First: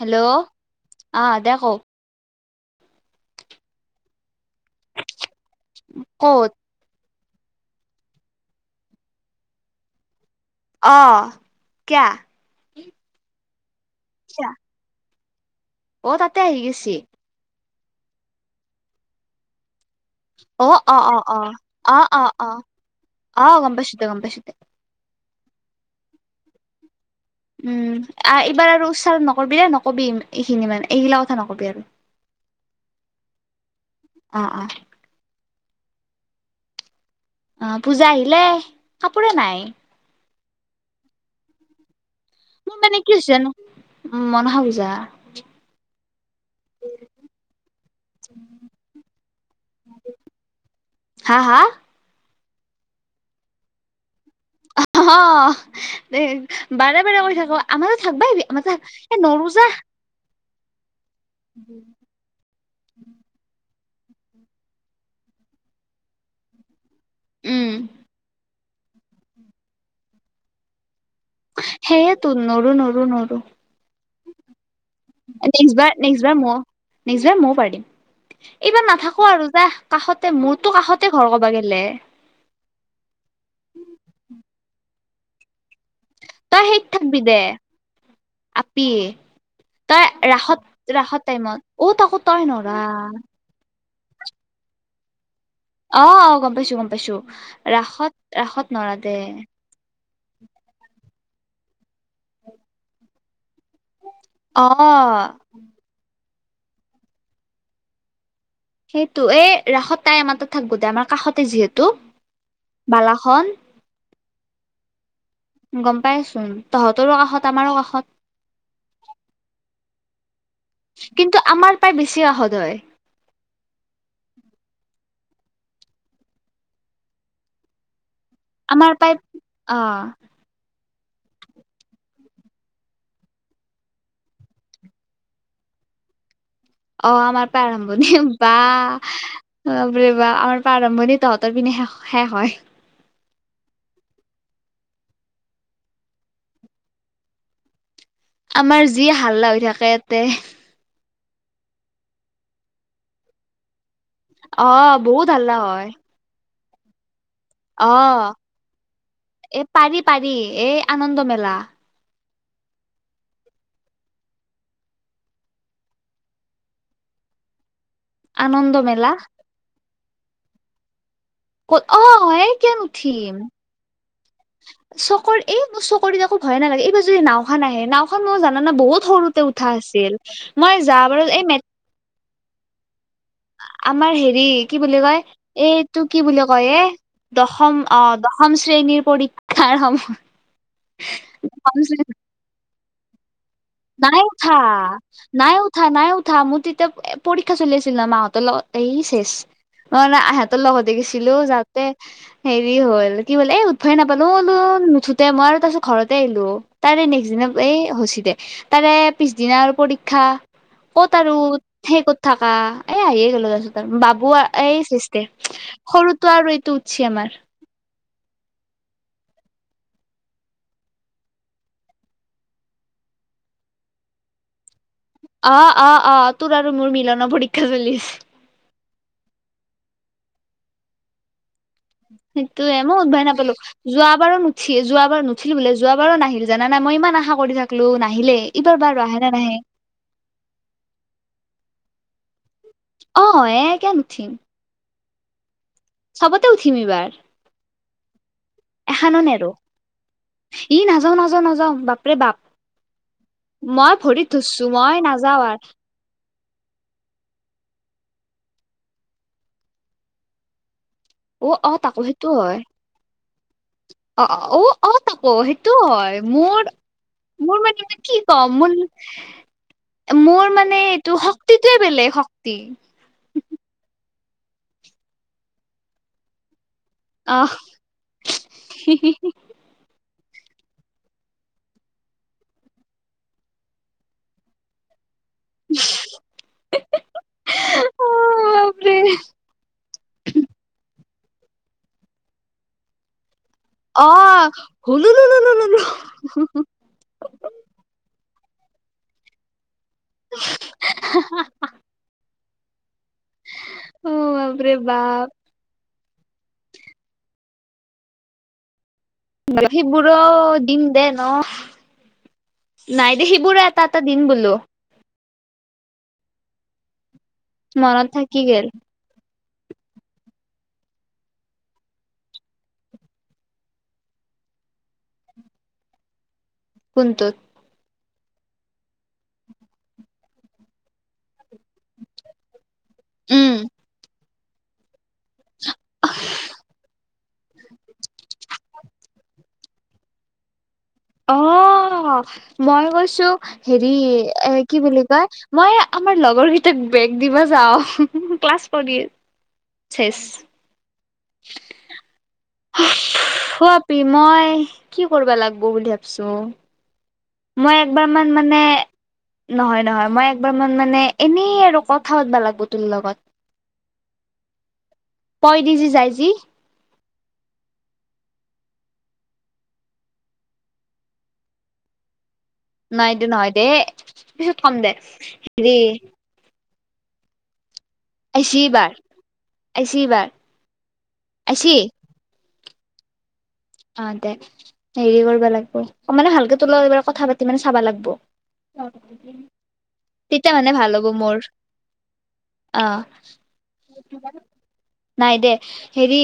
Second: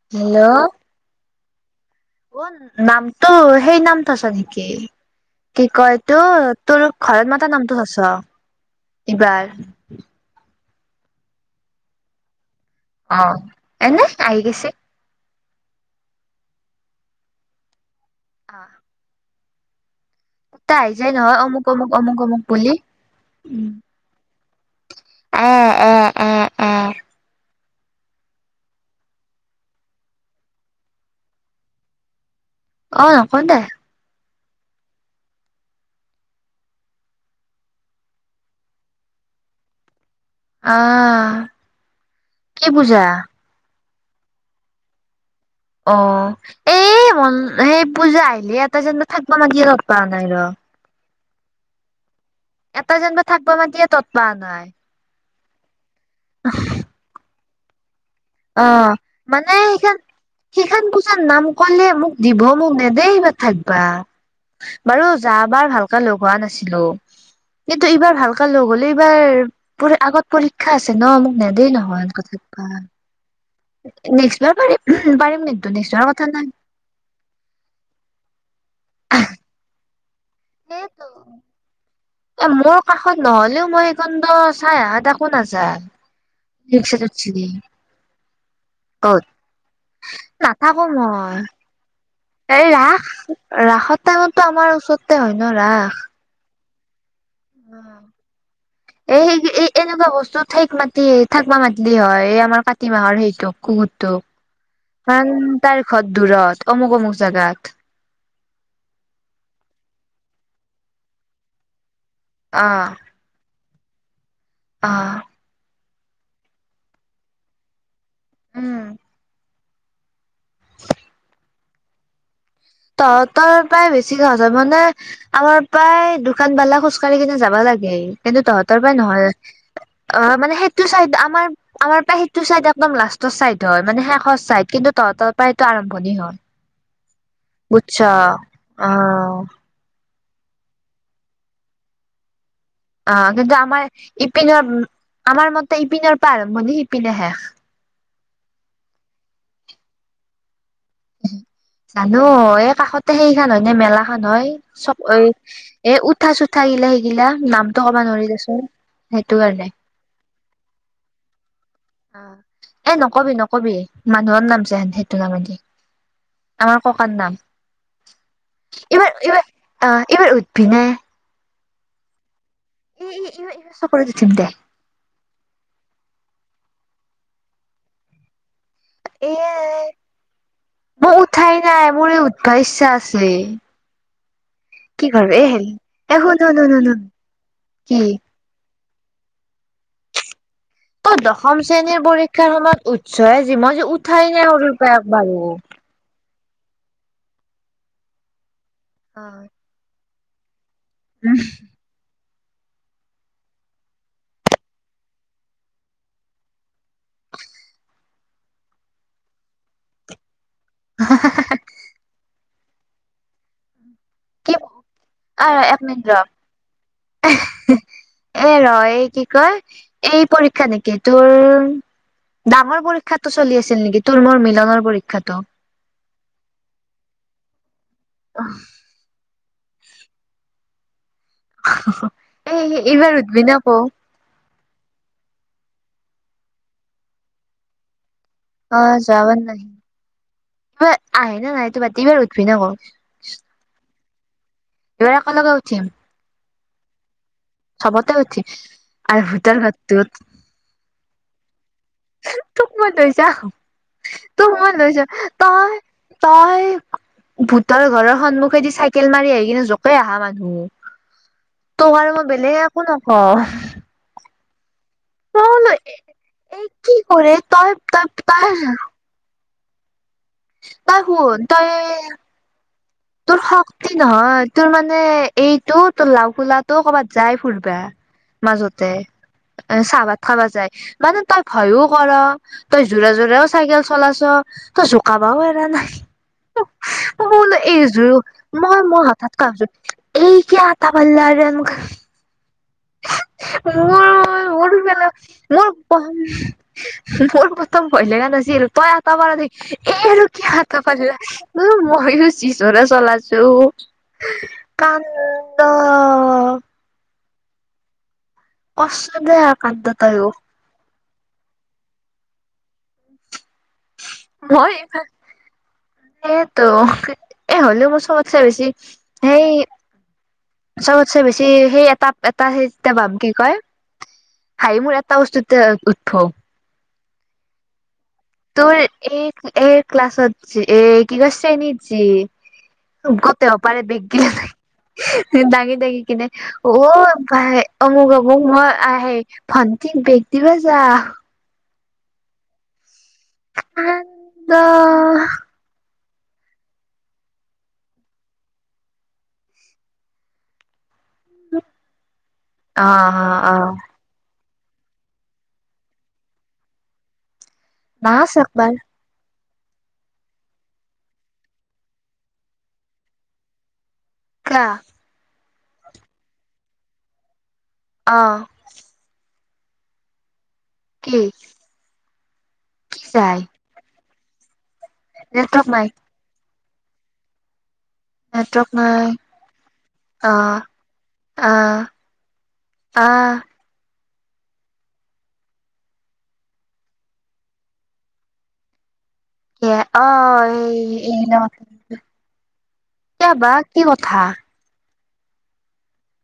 Hello, hello অ', দে কৌ। অ', নামটো সেই নামটো আছ নেকি কি কয়তো অঁ তোৰ ঘৰত মাতাৰ নামটো থচ এইবাৰ। অ', কিয়া? অ', এনে আহিছে। অ', তাতে আহি গৈছেি। অ'। অ', অ', অ', নহয় অ', অমুক অমুক অ', অমুক অ', অমুক অ', বুলি অ', গম পইচো দে গম পাইচো দে। অ', অ', অ', অ। উম এইবাৰ আৰু উচ্চাৰণ নকৰিবিে নকবি এইখিনি মানে এইগিলা কথা নকবি আৰু। [unintelligible] অ', নকো দে। অ', অ। অ', পূজা আহিলে কাপোৰে নাই। অ'। মোৰ মানে কি হৈছে জানো উম মনসা পূজা। অ। এই মন সেই পূজা আহিলে এটা যেন থাকিব মাগি লগ পোৱা নাই ৰ। হা? এটা যেনিব থাকিবা মাতিয়ে তৎপা নাই। এ বাৰে বাৰে কৰি থাকো আমাৰ থাকবা আহিবি আমাৰ থ এ নৰো জা। সিখনান পোচাত নাম কলে মোক দিব মোক নেদেই বাথাক যা বাৰু ভালকে লগ হোৱা নাছিলো উম কিন্তু এইবাৰ ভালক লগ হলে এইবাৰ প আগত পৰীক্ষা আছে ন মোক নেদেই নহয় সেয়েতো কথ নৰো পায় নৰো নৰো নেক্সটবাৰ পাৰিম পাৰিম নেক্সট নু বাৰ নেক্সটবাৰৰ নেক্সট কথা বাৰ নাই ময়ো নেক্সট বাৰ ময়ো পাৰিম এইবাৰ নাথাকো আৰু যা কাষতে মোৰতো সেইটো কাষতে ঘৰ কবা গেলে এ মোৰ কাষত নহলেও মই সখন চাই আহ এ ত কোন আছা [unintelligible] আপিয়ে তই নাথাকো ৰাসত ৰাসত মই টাইমত অ তাকো তই এই নৰা ৰাস ৰাসত টাইমতো আমাৰ ওচৰতে হয় ন ৰাস আহ আহ গম পাইছো গম পাইছো ৰাসত ৰাসত নৰা দে। টো ঠেক মাতি থাকিবা মাতিলি হয় এই আমাৰ কাতি মাহৰ সেইটো কত অ কাৰণ তাৰ খদ দুৰত অমুক অমুক জাগাত। সেইটো এই ৰাসত তাই আমাত থাক গো দে আমাৰ কাষতে যিহেতু বালাখন আহ গ'ম পাইচো তহঁতৰো কাষত আমাৰো কাষত উম। কিন্তু আমাৰ প্ৰাই বেছি আহত তহঁতৰ প্ৰায় বেছিকে [unintelligible] মানে আমাৰ প্ৰায় দোকানবালা খোজ কঢ়ি কিনে যাবা লাগে। কিন্তু তহঁতৰ আমাৰ পৰাই পাই নহল অ মানে সেই সটো চাই আমাৰ আমাৰ সেইটো চাইদ একদম লাষ্টৰ চাইদ হয় মানে শেষত ছাইদ কিন্তু তহতৰ পৰা সটো আৰম্ভণিৰ হয় অ' আমাৰ পৰা বুজছ আৰম্ভণি বা অ', বো বা আমাৰ আৰম্ভণি তহঁতৰ পিনে শেষ শেষ হয় অ কিন্তু আমাৰ ইপিনৰ আমাৰ মতে ইপিনৰ পাৰম্ বুলি সিপিনে শেষ আমাৰ যি হাল্লা হৈ থাকে ইয়াতে। জানো এই কাষতে সেইখন হয়নে মেলা নহয় অ' চব এ বহুত হাল্লা হয় এ উঠা চোঠা এইঘিলা সেইগিলা। নামটো কবা অ' নোৱাৰিলে আছো সেইটো এ কাৰণে পাৰি পাৰি এই আনন্দ মেলা অ এ নকবি নকবি মানুহৰ নাম যেন সেইটো নামতে আমাৰ ককাৰ নাম। আনন্দ এইবাৰ মেলা এইবাৰ অ এইবাৰ উঠবি নে ক'ত অ অ ক এই উঠিম এইবাৰ এইবাৰ চকৰিত উঠিম দে চকৰৰি এই মোৰ চকৰি দি একো ভয়ে নালাগে [unintelligible] [unintelligible] নানা বহুত এ সৰুতে উঠা আছিল মই যা বাৰু এই বাইছ চাছ আমাৰ হেৰি কি বুলি কয় কৰ এ হেৰি এইটো এ কি শুন বুলি শুন কয় শুন এ শুন দশম কি অ দশম শ্ৰেণীৰ পৰীক্ষাৰ সম অ দশম শ্ৰেণীৰ পৰীক্ষাৰ সময়ত উচ্চই মই যে উঠাই নাই সৰু পৰা একবাৰু নাই উঠা, নাই মোৰ তেতিয়া এ পৰীক্ষা চলি আছিল ন মাহঁত এই অ শেষ ন নে আহত ত লগতে গৈছিলো যাতে হেৰি হ'ল কি বোল এই উঠফাই নাপালো ওলো নুঠোতে মই আৰু তাৰপিছত ঘৰতে আহিলো তাৰে নেক্স দি এই শুচি দে তাৰে পিছদিনা আৰু পৰীক্ষা কত আৰু সেই ক'ত থাক এ আহিয়ে গল তা বাবু কি এই সৃষ্টে অ এক মিনিট ৰ সৰুটো আৰু এইটো উঠছি আমাৰ এ, ৰয় কি কয় এই পৰীক্ষা নেকি তোৰ ডাঙৰ পৰীক্ষাতটো চলি আছিল নেকি তোৰ মোৰ মিলনৰ পৰী অ', অ', অ', তোৰ আৰু মোৰ মিলনৰ পৰীক্ষা চলিছে আহ, এই সেইটোয়ে মই এইবাৰ উদভাই উঠবি নাপালো না আকৌ যোৱ বাৰো যোৱ বাৰ নুঠিলো বোলে যোৱাবাৰো নাহিল জান নাই মই ইমান আশা কৰি থাকিলো নাহিলে এইবাৰ বাৰু অ', আহে যাব নে নাহে নাই। আহে নে নাহেতো বাদ দে এবাৰ অ এে কিয়া নুঠিম এইবাৰ এক লগা উঠিম চবতে উঠিম এইবাৰ চবতে উঠিম এখান আৰু নেৰু ভূতৰ ঘৰটোত ই নাযাও নাযাও নাযাও বাপৰে বাপ ত মনছা মই ভৰিত তু ধৰছো মই মনছ নাযাও আৰ তই, তই ভূতৰ ঘৰৰ সন্মুখেদি চাইকেল মাৰি আহি কিনে জোকে আহা মানুহ অ অ তোৰ তাকো আৰু মই সেইটো হয় বেলেগে একো নক অ', অ',। অ', তাকৌ বোলো সেইটোও হয় এই মোৰ, কি কৰে মোৰ তই মানে তই কি তই কম ম মোৰ মানে তই এইটো শুন তই শক্তিটোৱে বেলেগ শক্তি। তোৰ শক্তি নহয় তোৰ মানে এইটো তোৰ লাওোলা ত কৰ'ৰবাত যাই আহ ফুুৰবা মাজতে এ চাহাত খাবা যায় মানে তই ভয়ো কৰ তই জোৰা জোৰেও চাইকেল চলাছ তই ক'ব এৰা নাই [inaudible] মই বোলো এই অ মই, বাপৰে মই হঠাৎ কছো এই কি আটা পাল্লানা মোৰ, অ মোৰ মোৰথম হুলুলুলুলুলু মোৰ প্ৰথম ভয় লগা নাছিল। [inaudible] চলাছো অ বাপৰে বাপ কান্দ কাণ্ড তাইও [inaudible] দিম দেন অ, ' নাই দে সি বোৰে এটা এটা দিন বোলো সেইটো এ, হ'লেও মোৰ মনত চবতাচে থাকি বেছি গেল সেই চবতছে বেছি সেই এটা এটা সেই ভাব কি কয় হাই মোৰ এটা বস্তুতে উঠ্ কোনটোত তোৰ এই এক ক্লাছত এই কি শ্ৰেণীত যে [inaudible] দাঙি, দাঙি কিনে অ', ভ অমুক, অমুক মই আহে ভটি বেগটিবা যা অ', মই কৈছো হেৰি কাণ্ড এ কি বুলি কয় মই আমাৰ লগৰকেইটাক বেগ দিবা যাওঁ ক্লাছ কৰি শে অ অ [unintelligible] অ খোৱাবি মই কি কৰিবা লাগিব বুলি ভাবিছোঁ মই একবাৰ নাচ মমান মানে একবাৰ নহয়, নহয় মই একবাৰ মান মানে এনেই আৰু কথা পাতাব লাগিব তোৰ লগত কা তই দি যি যাই যি। আহ, কি? নাইটো নহয় দে পিছত কম দে জপক হেৰি মাই আইছি নেটৱৰ্ক এইবাৰ আইছি এইবাৰ নাই অ আইছি আহ [inaudible] আহ অ' দে হেৰি কৰবা লাগব। অ' মানে ভালকে তোৰ ল এবাৰ কথা পাতি মানে চাবা লাগব। অ এ অ হ'ব এই ন মোৰ অ [inaudible] এতিয়াবা কি কথা নাই দে হেৰি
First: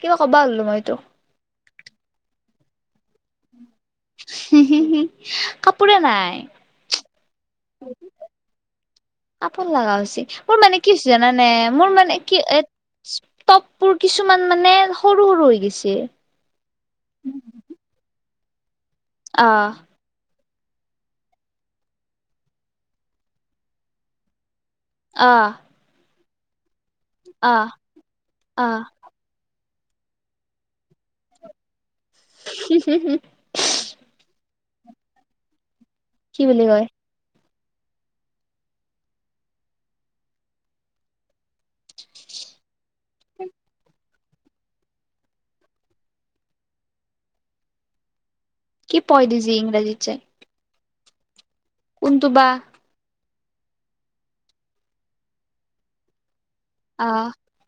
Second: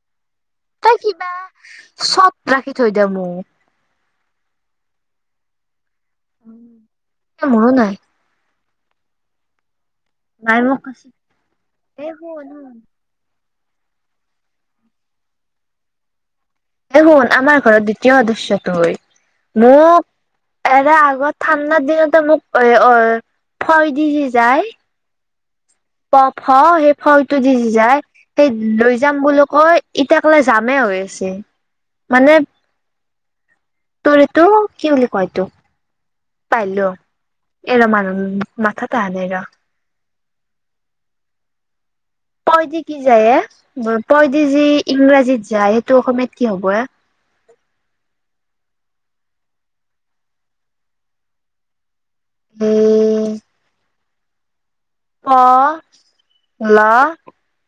কিবা কবা হ'লো মই টোক চব ৰাখি থৈ দি মোক কাপোৰে নাই এ মোৰো নাই, [inaudible] কাপোন লাগা হৈছিল, মোৰ মায়ে মোক মানে কি কৈছে হৈছি জানানে? মোৰ এ মানে কি শুন এ শুন, টপবোৰ কিছুমান মানে সৰু সৰু হৈ গৈছে [inaudible] দে শুন আমাৰ ঘৰত দ্বিতীয় সদস্য়টো হল আহ মোক এৰে আগত ঠাণ্ডাৰ দিনতে মোক এ অ ভয় দি যায় অ প ফ সেই ফটো দি যায় সেই আহ লৈ যাম বুলি কৈয় ইতিয়াক লৈ যামেই হৈ আছে [inaudible] [unintelligible] তোৰ তো কি বুলি কয়তো কি বুলি কয়? এৰা মান মথাটা হালেগা পই দি কি যায় এ পই দি যি ইংৰাজীত যায় সেইটো অসমীয়াত কি হব এ কি পয় দিজি ইংৰাজী যায় কোনটো বা এই প, ল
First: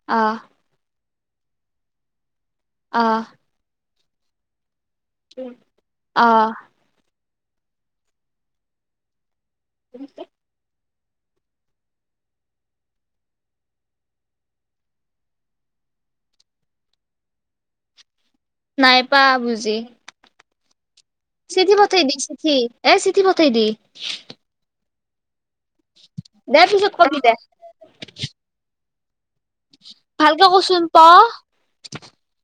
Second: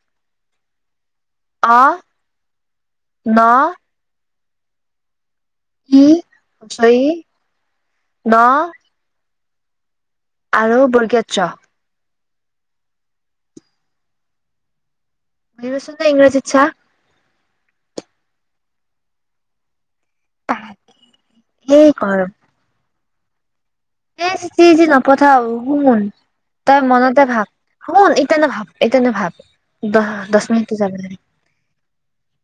অ অহ আহ ন কি আহ ই ন উ আৰু বৰ্গীয়া জ। বৰি বছধ ইংৰাজীত চা নাই পা বুজি চিঠি সেই পঠায় দি চিঠি এ চিঠি পঠায় দি এ চিঠি যি নপঠাও শুন দে তই পিছত কবি মনতে দে ভাব শুন ইতিয়া নাভাব এইকণে ভাব, দহ, দছ ভালকে মিনিটও কচোন যাব প দিয়া নাই।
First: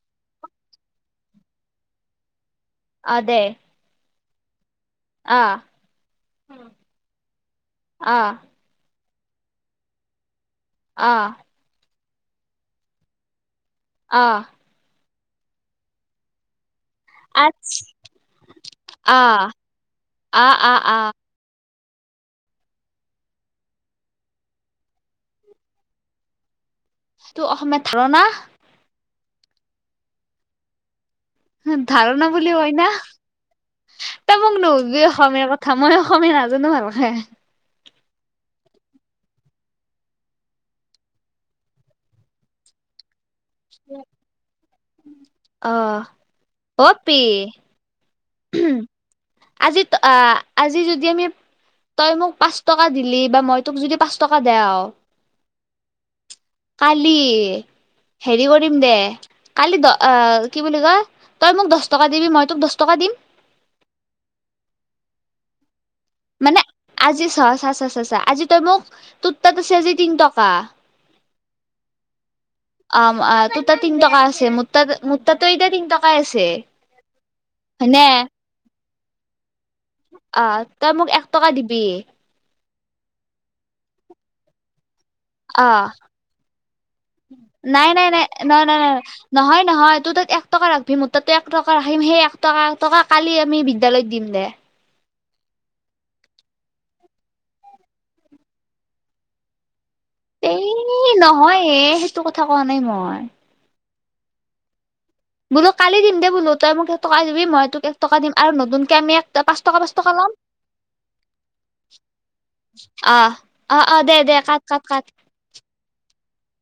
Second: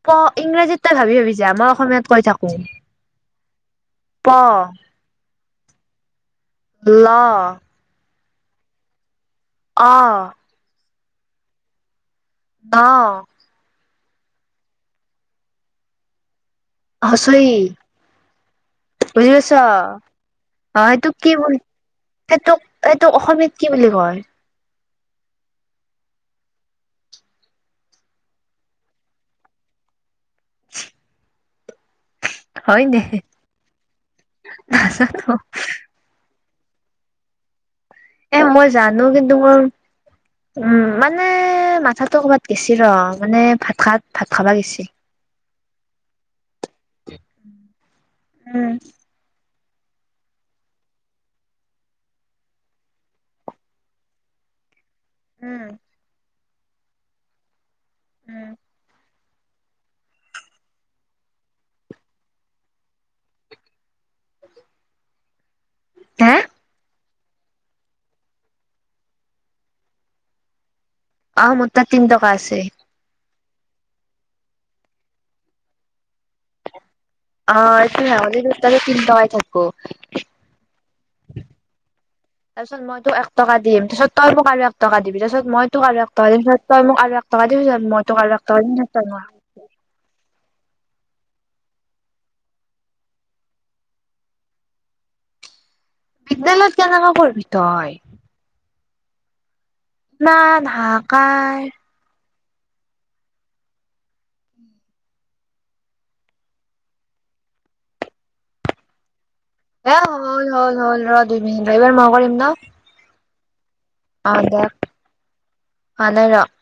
প ইংৰাজীত তই ভাবি ভাবিছা মই অসমীয়াত কৈ থাকো অ' দে। প আহ [inaudible] ল অ'। অ'। অ'। অহ অহ হচই, আচ আ বুজি পাইছ? আ আ অ' আ হেইটোক কি বুল সেইটোক, এইটোক অসমীয়াত কি বুলি কয়? তোৰ অসমীয়ত ধাৰনা [unintelligible] হম। ধাৰণা বুলি কই হয় না দে ত মোক নহলবি নাজানো অসমীয়াাৰ কথা মই অসমীয়া নাজো [inaudible] এ মই জানো কিন্তু মই উম, মানে মাথাটো ক'বাত গেছি ৰ মানে ভাত খাত ভাত খাবা গৈছি। অ অ পি উম। আজি আজি যদি আমি তই মোক পাঁচ টকা দিলি বা মই তোক যদি পাঁচ টকা দেও উম। কালি হেৰি উম কৰিম দে। কালি দ কি বুলি কয় তই মোক দহ টকা দিবি মই তোক দহ টকা দিম। হে মানে আজি চ চা চা আজি তই মোক তোৰ তাত আছে আজি তিন টকা। অ', মোৰ তাত তিনটকা আছে। অ', ম-ম তোৰ তাত তিন টকা আছে। মোৰ মাত মোৰ তাতো তিয়া তিন টকাই আছে। অ', [inaudible] হয়নে থাক অ তই মোক এক টকা দিবি তাৰপিছত মইতো এক টকা দিম তাৰ পিছত তই পক টকা দিবি তাৰপিছত অ মই তোক আৰু এক টকা দিম তাৰ পিছত তই মোক আৰু এক টকা দিবি মই তোক আৰু এক টকা দিম হয়, তোৰ তাত এক টকা ৰাখিববি মোঠতে এক টকা ৰাখিম সেই এক টকা টকা কালি আমি বিদ্যালয়ত দিম দে বিদ্যালয়ত কেনেকা কৰিবি তই? না না কাই টো কথা কোৱা নাই মই। বোলো কালি দিম দে বোলো তই মোক এক টকা দিবি মই তোক এক টকা দিম আৰু নতুনকে আমি পাঁচ টকা পাঁচ এ টকা ল'ম হ'ল হ'ল হ'ল ৰ' দুই মিনিট। এইবাৰ মই কৰিম ন? অ অ', অ', দে দে কাত কাত কাত। হোৱা নাই ৰহ।